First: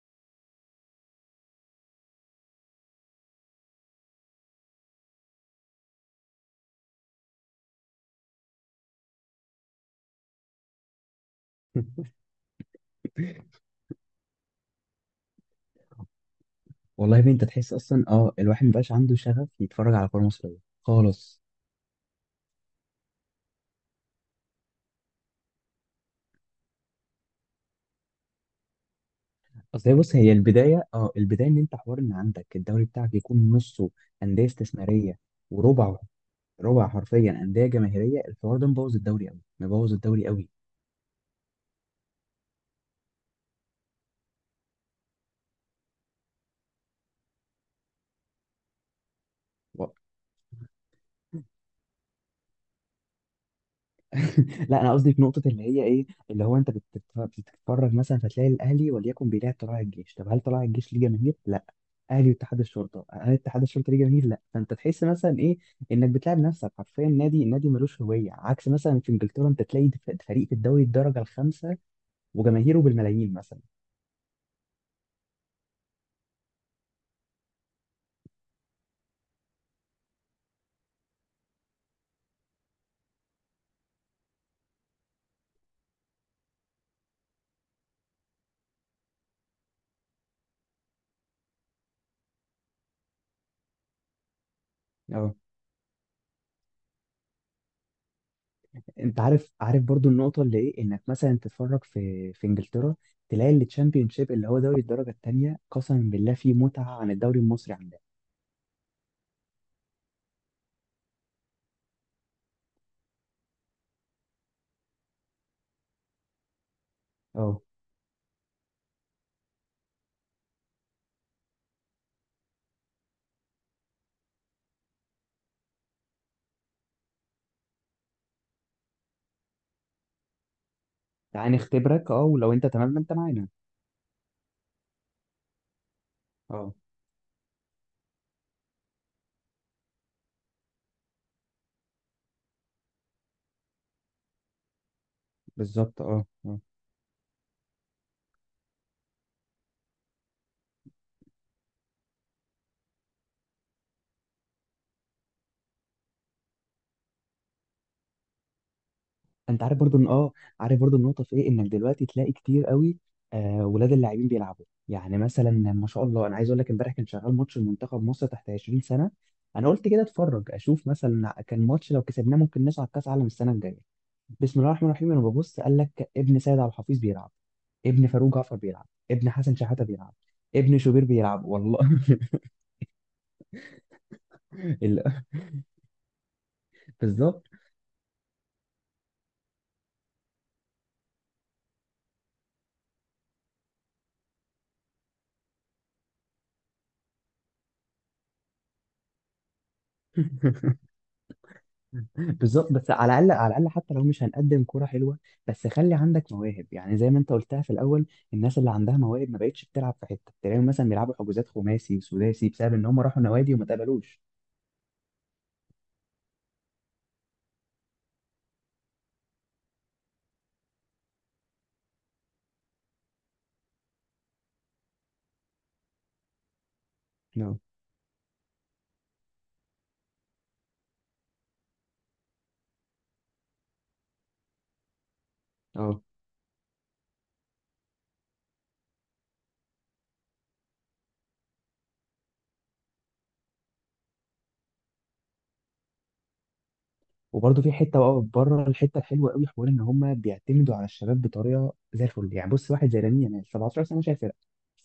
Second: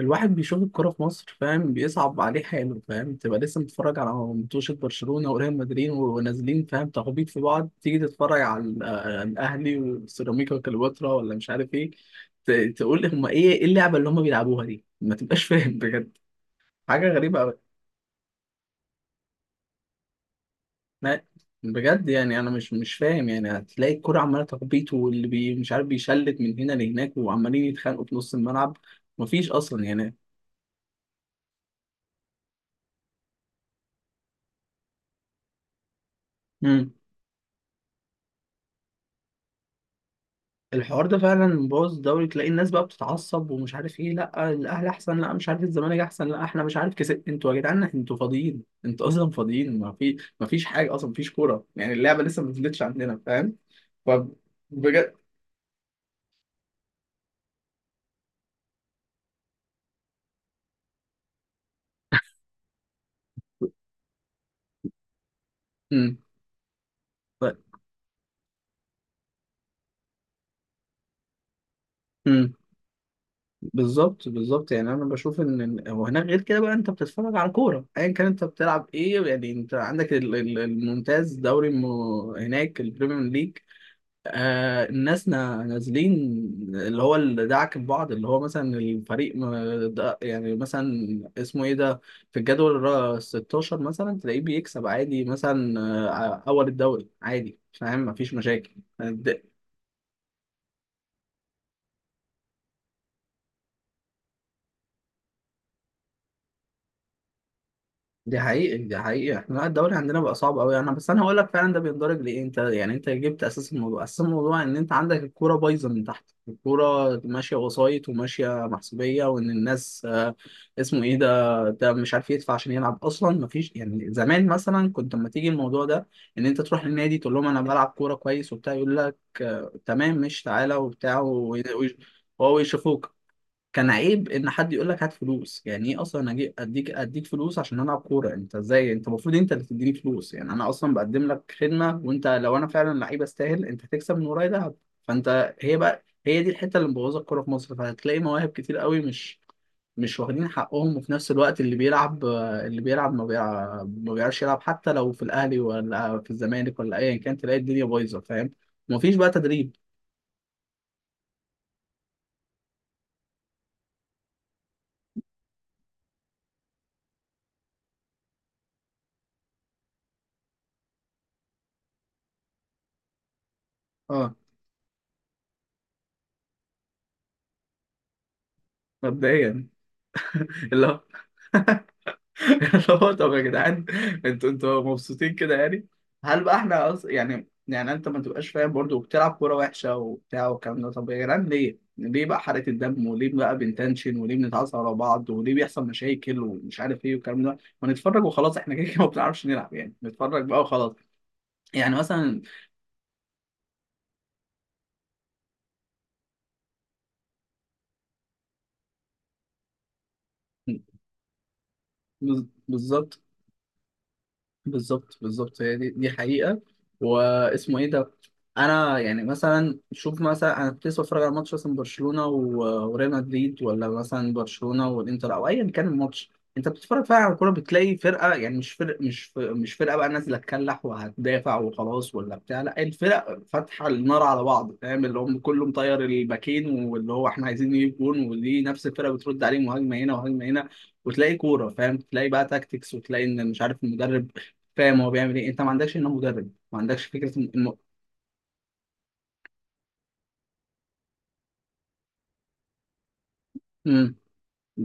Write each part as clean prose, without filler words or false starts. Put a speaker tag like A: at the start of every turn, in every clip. A: الواحد بيشوف الكرة في مصر فاهم، بيصعب عليه حاله. فاهم تبقى لسه متفرج على ماتشات برشلونة وريال مدريد ونازلين فاهم تخبيط في بعض، تيجي تتفرج على الأهلي وسيراميكا وكليوباترا ولا مش عارف ايه. تقول هما ايه اللعبة اللي هما بيلعبوها دي؟ ما تبقاش فاهم بجد. حاجة
B: والله يا ابني
A: غريبة
B: انت
A: أوي.
B: تحس اصلا الواحد مبقاش عنده شغف يتفرج على كوره مصريه
A: لا،
B: خالص.
A: بجد يعني انا مش فاهم. يعني هتلاقي الكرة عمالة تخبيط واللي بي مش عارف، بيشلت من هنا لهناك وعمالين يتخانقوا في نص الملعب. مفيش اصلا
B: اصل هي،
A: يعني.
B: بص، هي البدايه، البدايه ان انت حوار ان عندك الدوري بتاعك يكون نصه انديه استثماريه وربعه، ربع
A: مم.
B: حرفيا انديه جماهيريه. الحوار ده مبوظ الدوري قوي، مبوظ الدوري قوي.
A: الحوار ده فعلا مبوظ الدوري. تلاقي الناس بقى بتتعصب ومش عارف ايه، لا الاهلي احسن، لا مش عارف الزمالك احسن، لا احنا مش عارف كسب. انتوا يا جدعان انتوا فاضيين، انتوا اصلا فاضيين.
B: و-
A: ما فيش حاجه اصلا، ما فيش كوره يعني. اللعبه لسه ما نزلتش عندنا، فاهم؟ ف
B: لا انا قصدي
A: بجد.
B: في نقطه اللي هي ايه، اللي هو انت بتتفرج مثلا فتلاقي الاهلي وليكن بيلعب طلائع الجيش. طب هل طلائع الجيش ليه جماهير؟ لا. اهلي واتحاد الشرطه، هل اتحاد الشرطه ليه جماهير؟ لا. فانت تحس مثلا ايه، انك
A: امم،
B: بتلعب نفسك حرفيا نادي.
A: طيب.
B: النادي ملوش هويه، عكس مثلا في انجلترا انت تلاقي فريق في الدوري الدرجه الخامسه
A: امم.
B: وجماهيره بالملايين مثلا.
A: بالظبط بالظبط. يعني انا بشوف ان هو هناك غير كده بقى، انت بتتفرج على كوره ايا كان انت بتلعب ايه. يعني انت عندك الممتاز دوري هناك البريمير ليج. آه الناس نازلين. اللي هو اللي دعك ببعض، اللي هو مثلا الفريق ده يعني مثلا، اسمه ايه ده، في الجدول ال 16 مثلا، تلاقيه بيكسب عادي
B: اه،
A: مثلا. آه، اول الدوري عادي فاهم، مفيش مشاكل.
B: انت عارف، برضو النقطه اللي ايه، انك مثلا تتفرج في انجلترا تلاقي التشامبيونشيب اللي هو دوري الدرجه الثانيه، قسما بالله فيه متعه عن الدوري المصري عندنا.
A: دي حقيقي دي حقيقي. احنا لا، الدوري عندنا بقى صعب قوي. انا بس انا هقول لك فعلا ده بيندرج لايه. انت يعني انت جبت اساس الموضوع. اساس الموضوع ان انت عندك الكوره بايظه من تحت. الكوره ماشيه
B: اه.
A: وسايط، وماشيه محسوبيه، وان الناس آه، اسمه ايه ده، ده مش عارف يدفع عشان يلعب اصلا. مفيش يعني. زمان مثلا كنت لما تيجي الموضوع ده، ان انت تروح للنادي تقول لهم انا بلعب كوره كويس وبتاع، يقول لك آه، تمام، مش تعالى وبتاع
B: تعال نختبرك، اه، ولو
A: وهو
B: انت تمام ما انت
A: يشوفوك.
B: معانا.
A: كان عيب ان حد يقول لك هات فلوس. يعني ايه اصلا اجي
B: اه.
A: اديك فلوس عشان العب كوره؟ انت ازاي؟ انت المفروض انت اللي تديني فلوس، يعني انا اصلا بقدم لك خدمه. وانت لو انا فعلا لعيب استاهل، انت هتكسب من ورايا دهب. فانت، هي
B: بالظبط،
A: بقى
B: اه
A: هي دي
B: اه.
A: الحته اللي مبوظه الكوره في مصر. فهتلاقي مواهب كتير قوي مش واخدين حقهم، وفي نفس الوقت اللي بيلعب ما بيعرفش يلعب، حتى لو في الاهلي ولا في الزمالك ولا ايا كان. تلاقي الدنيا بايظه فاهم. مفيش بقى
B: انت
A: تدريب.
B: عارف برضو ان اه، عارف برضو النقطه في ايه، انك دلوقتي تلاقي كتير قوي ولاد اللاعبين بيلعبوا. يعني مثلا ما شاء الله، انا عايز اقول لك امبارح كان شغال ماتش المنتخب مصر تحت 20 سنه. انا قلت كده اتفرج اشوف، مثلا كان ماتش لو كسبناه ممكن نصعد كاس عالم السنه الجايه.
A: اه،
B: بسم الله الرحمن الرحيم، انا ببص قال لك ابن سيد عبد الحفيظ بيلعب، ابن فاروق جعفر بيلعب، ابن حسن
A: مبدئيا
B: شحاته بيلعب، ابن
A: اللي هو
B: شوبير بيلعب، والله
A: اللي هو طب يا جدعان، انتوا انتوا
B: ال-
A: مبسوطين كده يعني؟ هل بقى احنا
B: بالظبط
A: يعني يعني انت ما تبقاش فاهم برضه، وبتلعب كوره وحشه وبتاع والكلام ده؟ طب يا جدعان ليه؟ ليه بقى حرقة الدم؟ وليه بقى بنتنشن؟ وليه بنتعصب على بعض؟ وليه بيحصل مشاكل ومش عارف ايه والكلام ده؟ ما نتفرج وخلاص. احنا كده كده ما بنعرفش نلعب، يعني نتفرج بقى وخلاص. يعني مثلا،
B: بالظبط. بس على الاقل، على الاقل حتى لو مش هنقدم كوره حلوه، بس خلي عندك مواهب، يعني زي ما انت قلتها في الاول. الناس اللي عندها مواهب ما بقتش بتلعب في حته. تلاقيهم مثلا بيلعبوا حجوزات خماسي وسداسي بسبب ان هم
A: بالظبط.
B: راحوا نوادي وما اتقبلوش.
A: بالظبط بالظبط. هي دي دي حقيقة. واسمه ايه ده. انا يعني مثلا، شوف مثلا انا كنت لسه بتفرج على ماتش مثلا برشلونة وريال مدريد، ولا مثلا برشلونة والانتر او ايا كان الماتش. انت بتتفرج فعلا على الكورة،
B: اه
A: بتلاقي فرقة، يعني مش فرق، مش فرقة بقى نازلة تكلح وهتدافع وخلاص ولا بتاع، لا الفرق فاتحة النار على بعض فاهم. اللي هم كله
B: اه.
A: مطير الباكين واللي هو احنا عايزين نجيب جون، ودي نفس الفرقة بترد عليه، مهاجمة هنا وهجمة هنا. وتلاقي كورة فاهم، تلاقي بقى تاكتكس، وتلاقي ان مش عارف المدرب فاهم هو بيعمل ايه. انت ما عندكش هنا مدرب، ما عندكش فكره
B: وبرضه في حته بقى بره الحته الحلوه قوي، حوار ان هم بيعتمدوا على الشباب بطريقه زي الفل. يعني بص، واحد زي لامين يامال، 17 سنه
A: مم.
B: شايل فرقه.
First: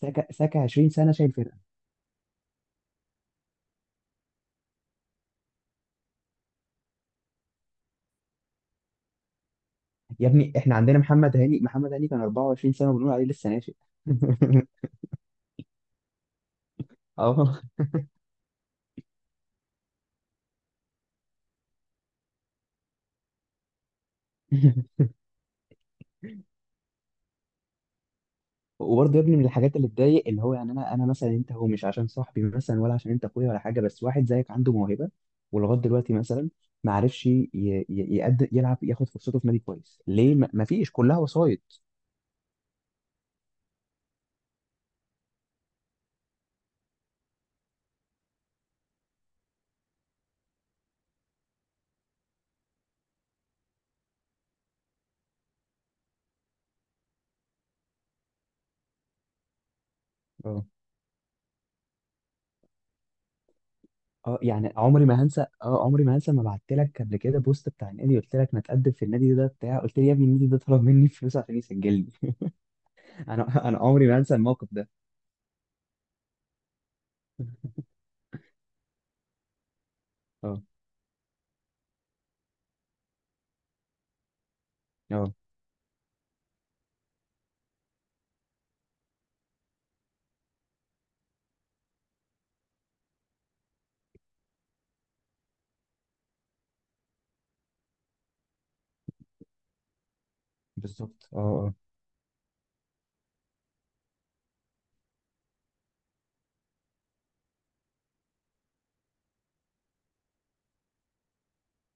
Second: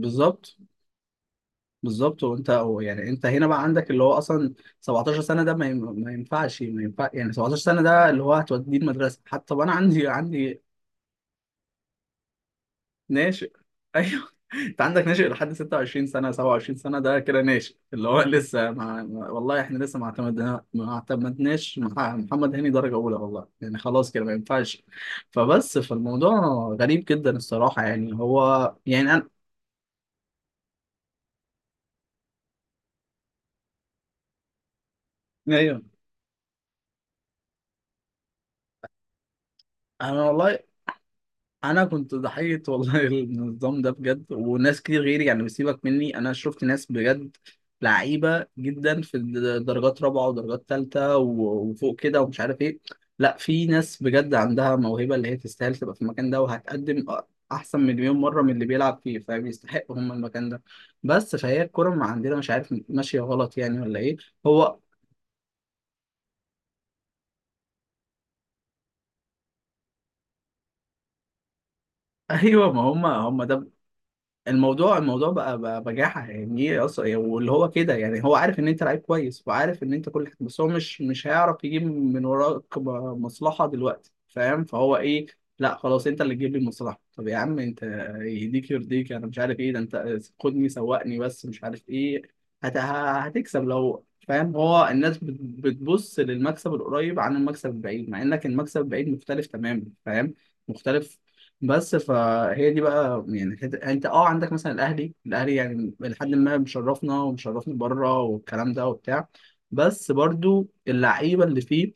B: ساكا، ساكا 20 سنه شايل فرقه.
A: بالظبط. وانت هو يعني انت هنا بقى عندك اللي هو اصلا 17 سنه. ده ما ينفع يعني. 17 سنه ده اللي هو هتوديه المدرسه حتى. طب انا عندي
B: يا ابني، احنا عندنا محمد هاني، محمد هاني كان 24 سنه وبنقول عليه لسه
A: ناشئ
B: ناشئ
A: ايوه. انت عندك ناشئ لحد 26 سنه، 27 سنه ده كده
B: اه.
A: ناشئ. اللي هو لسه والله احنا لسه ما اعتمدناش مع محمد هاني درجه اولى والله. يعني خلاص كده ما ينفعش. فبس، فالموضوع غريب جدا الصراحه، يعني هو
B: وبرضه
A: يعني.
B: يا ابني من الحاجات اللي تضايق، اللي هو يعني انا مثلا، انت هو مش عشان صاحبي مثلا، ولا عشان انت اخويا ولا حاجه، بس واحد زيك عنده موهبه ولغايه
A: ايوه.
B: دلوقتي مثلا ما عرفش يقدر يلعب، ياخد فرصته في نادي كويس.
A: انا
B: ليه؟ ما
A: والله،
B: ما فيش، كلها وسايط.
A: انا كنت ضحيه والله النظام ده بجد، وناس كتير غيري يعني. بسيبك مني انا، شفت ناس بجد لعيبه جدا في درجات رابعه ودرجات ثالثه وفوق كده ومش عارف ايه. لا، في ناس بجد عندها موهبه، اللي هي تستاهل تبقى في المكان ده وهتقدم احسن مليون مره من اللي بيلعب فيه. فبيستحقوا هم المكان ده.
B: اه
A: بس فهي الكوره ما عندنا مش عارف ماشيه غلط يعني ولا ايه.
B: اه. يعني
A: هو
B: عمري ما هنسى، اه عمري ما هنسى، ما بعت لك قبل كده بوست بتاع النادي، قلت لك ما تقدم في النادي ده بتاع، قلت لي يا ابني النادي ده طلب مني فلوس عشان يسجلني
A: ايوه، ما هم هم ده.
B: انا عمري ما هنسى الموقف ده
A: الموضوع الموضوع بقى بجاحة. يعني ايه اصلا واللي هو كده يعني؟ هو عارف ان انت لعيب كويس، وعارف ان انت كل حاجة، بس
B: اه
A: هو مش هيعرف يجيب من وراك مصلحة دلوقتي فاهم. فهو ايه،
B: اه،
A: لا خلاص انت اللي تجيب لي المصلحة. طب يا عم انت يهديك يرضيك، انا مش عارف ايه ده. انت خدني سوقني بس مش عارف ايه. هتكسب لو فاهم. هو الناس بتبص للمكسب القريب عن المكسب البعيد، مع انك المكسب البعيد مختلف تماما فاهم، مختلف.
B: بالظبط، اه اه،
A: بس فهي دي بقى يعني انت اه عندك مثلا الاهلي. الاهلي يعني لحد ما مشرفنا ومشرفنا بره والكلام ده وبتاع، بس برضو اللعيبه اللي فيه.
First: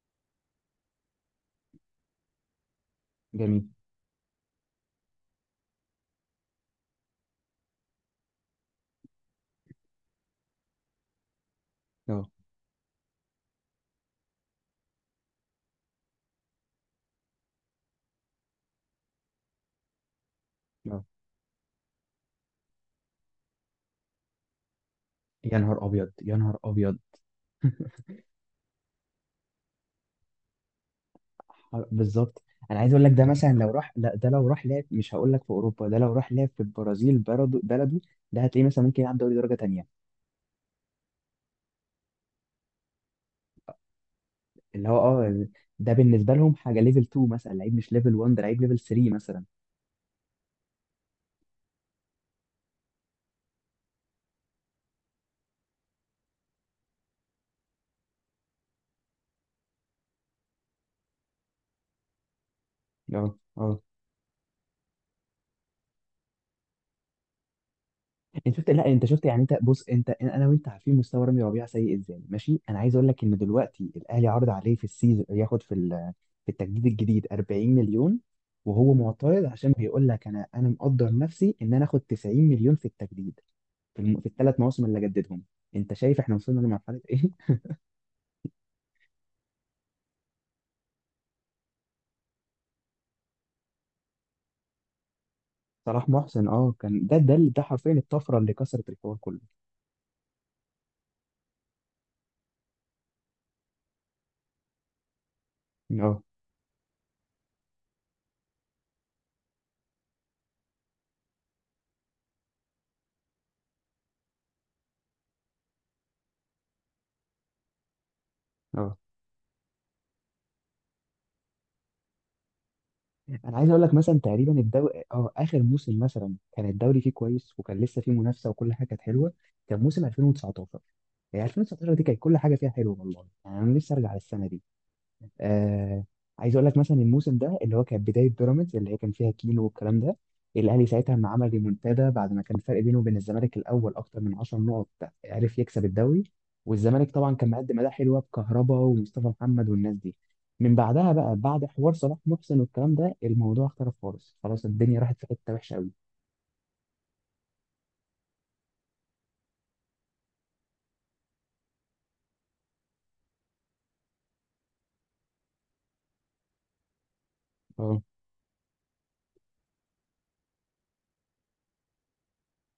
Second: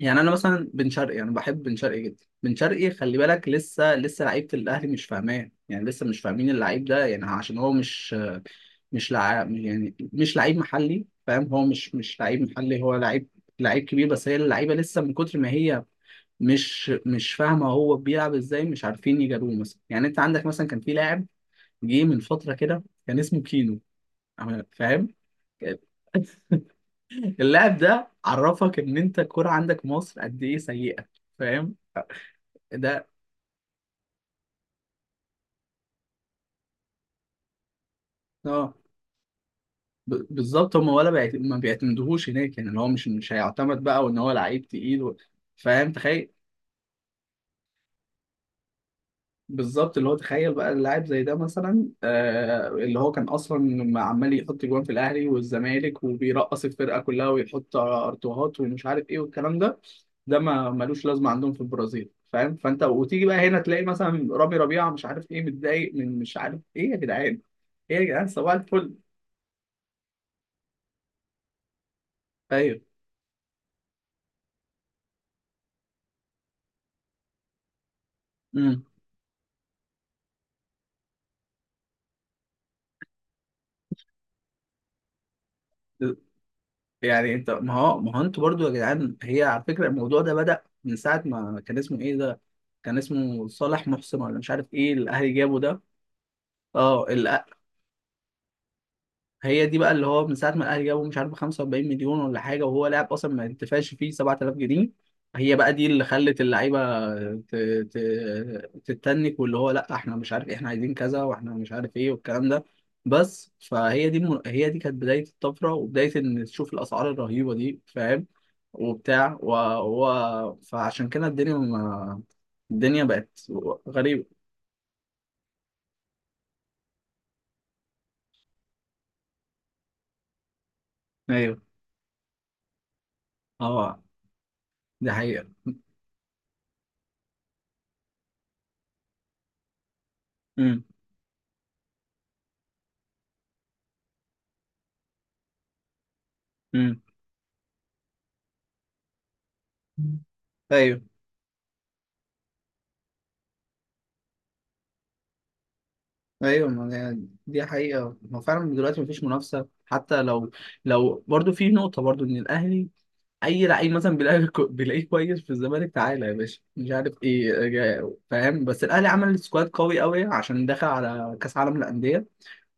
A: يعني انا مثلا بن شرقي، انا بحب بن شرقي جدا. بن شرقي خلي بالك
B: جميل،
A: لسه لسه لعيبه الاهلي مش فاهماه، يعني لسه مش فاهمين اللعيب ده. يعني عشان هو مش مش لع... يعني مش لعيب محلي فاهم. هو مش
B: اه
A: لعيب محلي، هو لعيب، لعيب كبير. بس هي اللعيبه لسه من كتر ما هي مش فاهمه هو بيلعب ازاي، مش عارفين يجاروه مثلا. يعني انت عندك مثلا كان في
B: اه.
A: لاعب جه من فتره كده كان اسمه كينو فاهم.
B: يا نهار ابيض، يا نهار ابيض.
A: اللاعب ده عرفك ان انت الكوره عندك مصر قد ايه سيئه فاهم
B: آه، بالظبط. انا عايز اقول
A: ده.
B: لك، ده مثلا لو راح، لا ده لو راح لعب، مش هقول لك في اوروبا، ده لو راح لعب في البرازيل بلده، بلده ده هتلاقيه
A: اه،
B: مثلا ممكن يلعب دوري درجه تانية.
A: بالظبط. هم ولا ما بيعتمدوهوش هناك، يعني اللي هو مش مش هيعتمد بقى، وان هو لعيب
B: اللي هو
A: تقيل
B: اه،
A: فاهم،
B: ده
A: تخيل.
B: بالنسبه لهم حاجه ليفل 2 مثلا، لعيب مش ليفل 1، ده لعيب ليفل 3 مثلا.
A: بالظبط. اللي هو تخيل بقى اللاعب زي ده مثلا آه، اللي هو كان اصلا عمال يحط جوان في الاهلي والزمالك، وبيرقص الفرقه كلها، ويحط ارتوهات ومش عارف ايه والكلام ده. ده ما ملوش لازمه عندهم في البرازيل فاهم. فانت وتيجي
B: اه
A: بقى هنا
B: اه.
A: تلاقي مثلا رامي ربيعه مش عارف ايه متضايق من مش عارف ايه. يا جدعان ايه يا جدعان؟ صباح
B: انت شفت، لا
A: الفل.
B: انت شفت، يعني انت بص، انت انا وانت عارفين مستوى رامي ربيعه سيء ازاي ماشي. انا
A: ايوه.
B: عايز اقول لك ان دلوقتي الاهلي عرض عليه في السيزون ياخد في في التجديد الجديد 40 مليون،
A: امم.
B: وهو معترض عشان بيقول لك انا، مقدر نفسي ان انا اخد 90 مليون في التجديد، في, في الثلاث مواسم اللي جددهم. انت شايف احنا وصلنا لمرحله ايه
A: يعني انت ما هو ما هو انتوا برضو يا جدعان، هي على فكره الموضوع ده بدأ من ساعه ما كان اسمه ايه ده، كان اسمه صالح محسن ولا مش عارف ايه، الاهلي جابه ده.
B: صلاح محسن، اه
A: اه
B: كان ده، ده ده حرفيا الطفره اللي كسرت الحوار كله.
A: هي دي بقى اللي هو، من ساعه ما الاهلي جابوا مش عارف 45 مليون ولا حاجه، وهو لاعب اصلا ما انتفعش فيه 7000 جنيه. هي بقى دي اللي
B: اه
A: خلت اللعيبه ت- تتنك، واللي هو لا احنا مش عارف إيه، احنا عايزين كذا واحنا مش عارف ايه والكلام ده. بس فهي دي هي دي كانت بدايه الطفره، وبدايه ان تشوف الاسعار الرهيبه دي فاهم.
B: اه.
A: وبتاع فعشان كده الدنيا ما... الدنيا بقت
B: انا عايز اقول لك مثلا
A: غريبه.
B: تقريبا الدوري، اه اخر موسم مثلا كان الدوري فيه كويس، وكان لسه فيه منافسه وكل حاجه كانت حلوه. كان موسم 2019، يعني
A: ايوه.
B: 2019 دي كانت كل حاجه فيها حلوه، والله يعني انا لسه
A: اه
B: ارجع للسنه دي.
A: دي حقيقه.
B: آه. عايز اقول لك مثلا الموسم ده اللي هو كانت بدايه بيراميدز، اللي هي كان فيها كيلو والكلام ده.
A: امم.
B: الاهلي ساعتها لما عمل ريمونتادا بعد ما كان الفرق بينه وبين الزمالك الاول اكتر من 10 نقط، عرف يكسب الدوري،
A: امم.
B: والزمالك طبعا كان مقدم اداء حلوه بكهربا ومصطفى محمد والناس دي. من
A: ايوه.
B: بعدها بقى، بعد حوار صلاح محسن والكلام ده، الموضوع اختلف خالص، خلاص الدنيا راحت في حته وحشه قوي.
A: ايوه ما هي دي حقيقة. ما فعلا دلوقتي مفيش منافسة. حتى لو لو برضو في نقطة برضو ان الاهلي اي لعيب مثلا بيلاقي بيلاقيه كويس في الزمالك، تعالى يا باشا مش عارف ايه
B: اه
A: فاهم. بس الاهلي عمل سكواد قوي قوي عشان دخل على كاس عالم الاندية.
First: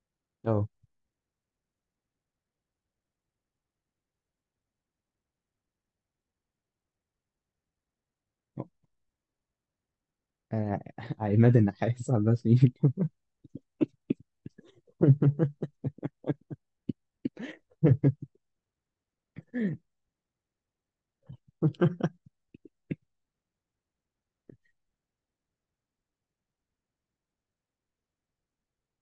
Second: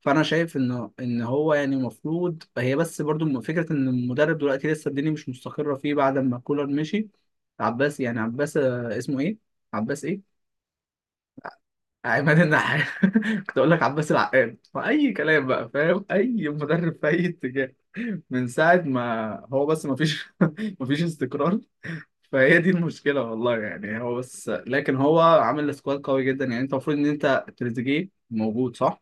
A: فانا شايف
B: اه.
A: ان هو يعني المفروض، هي بس برضو فكرة ان المدرب دلوقتي لسه الدنيا مش مستقرة فيه بعد ما كولر مشي. عباس يعني عباس آه، اسمه ايه، عباس ايه،
B: آه، عماد النحاس،
A: عماد
B: عباس مين
A: النحاس. كنت اقول لك عباس العقاد واي كلام بقى فاهم. اي مدرب في اي اتجاه من ساعه ما هو، بس ما فيش ما فيش استقرار. فهي دي المشكله والله يعني. هو بس لكن هو عامل سكواد قوي جدا. يعني انت المفروض ان انت تريزيجيه موجود صح.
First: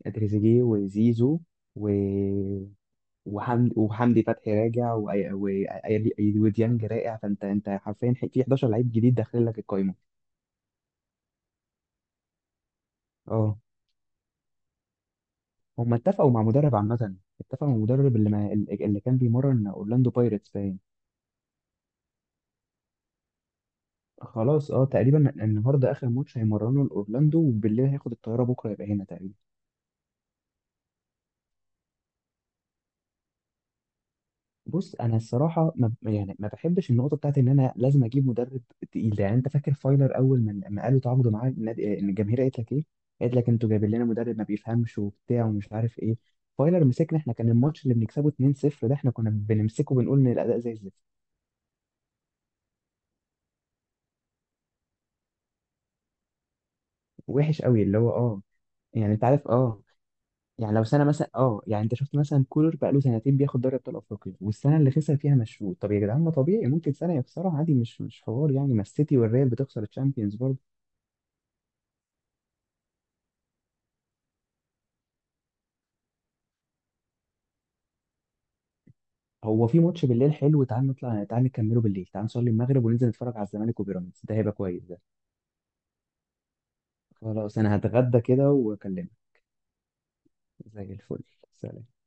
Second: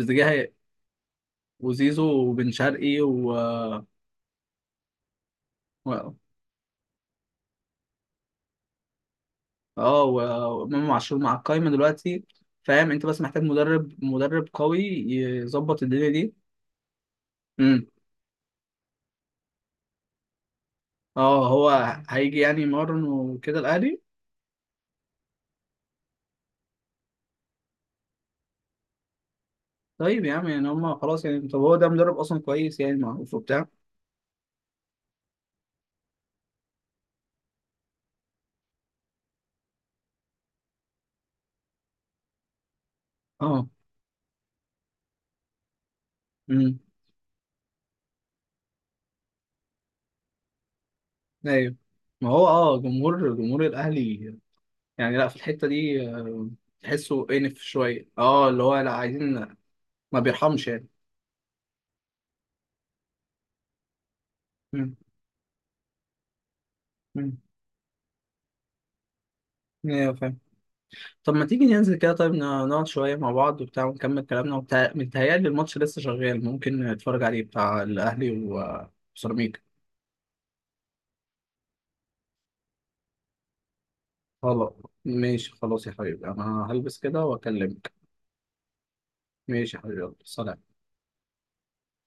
A: هي-
B: تريزيجيه وزيزو،
A: وزيزو وبن شرقي
B: وحمدي، وحمدي فتحي راجع،
A: و-
B: وديانج راجع. فانت، انت حرفيا في 11 لعيب جديد داخل لك القايمه.
A: اه، وامام عاشور مع القايمه دلوقتي فاهم. انت بس محتاج
B: اه.
A: مدرب، مدرب قوي يظبط
B: هم
A: الدنيا
B: اتفقوا
A: دي.
B: مع مدرب عامه، اتفقوا مع المدرب اللي ما اللي كان بيمرن اورلاندو بايرتس باين.
A: اه. هو هيجي يعني يمرن وكده الاهلي.
B: خلاص اه. تقريبا النهارده اخر ماتش هيمرنوا لاورلاندو، وبالليل هياخد الطياره، بكره يبقى هنا تقريبا.
A: طيب يا عم يعني، هم خلاص يعني. طب هو ده مدرب اصلا كويس يعني؟ معروف وبتاع؟
B: بص انا الصراحه ما ب- يعني ما بحبش النقطه بتاعت ان انا لازم اجيب مدرب تقيل ده. يعني انت فاكر فايلر اول ما قالوا تعاقدوا معاه آه، ان الجماهير قالت لك ايه؟ قالت لك
A: اه.
B: انتوا جايبين لنا مدرب ما بيفهمش وبتاع ومش عارف ايه.
A: امم.
B: فايلر مسكنا احنا، كان الماتش اللي بنكسبه 2-0 ده احنا كنا بنمسكه بنقول ان الاداء زي الزفت،
A: ايوه، ما هو اه، جمهور جمهور الاهلي يعني، لا في الحته دي آه، تحسه انف
B: وحش قوي، اللي
A: شويه.
B: هو اه.
A: اه اللي هو لا
B: يعني انت
A: عايزين،
B: عارف اه،
A: ما بيرحمش
B: يعني لو
A: يعني.
B: سنه مثلا اه، يعني انت شفت مثلا كولر بقى له سنتين بياخد دوري ابطال افريقيا، والسنه اللي
A: امم.
B: خسر فيها مشروط؟ طب يا جدعان، ما طبيعي ممكن سنه
A: امم.
B: يخسرها عادي، مش مش حوار يعني، ما السيتي والريال بتخسر
A: ايوه
B: الشامبيونز.
A: فاهم. طب ما تيجي ننزل كده، طيب نقعد شويه مع بعض وبتاع ونكمل كلامنا وبتاع. متهيألي الماتش لسه شغال، ممكن نتفرج عليه بتاع الاهلي وسيراميكا.
B: هو في ماتش بالليل حلو، تعال نطلع، تعال نكمله بالليل، تعال نصلي المغرب وننزل نتفرج على الزمالك وبيراميدز، ده هيبقى
A: خلاص.
B: كويس ده.
A: ماشي خلاص يا حبيبي، انا هلبس كده
B: خلاص انا
A: واكلمك.
B: هتغدى كده واكلمك.
A: ماشي يا حبيبي، يلا سلام.
B: زي الفل. سلام.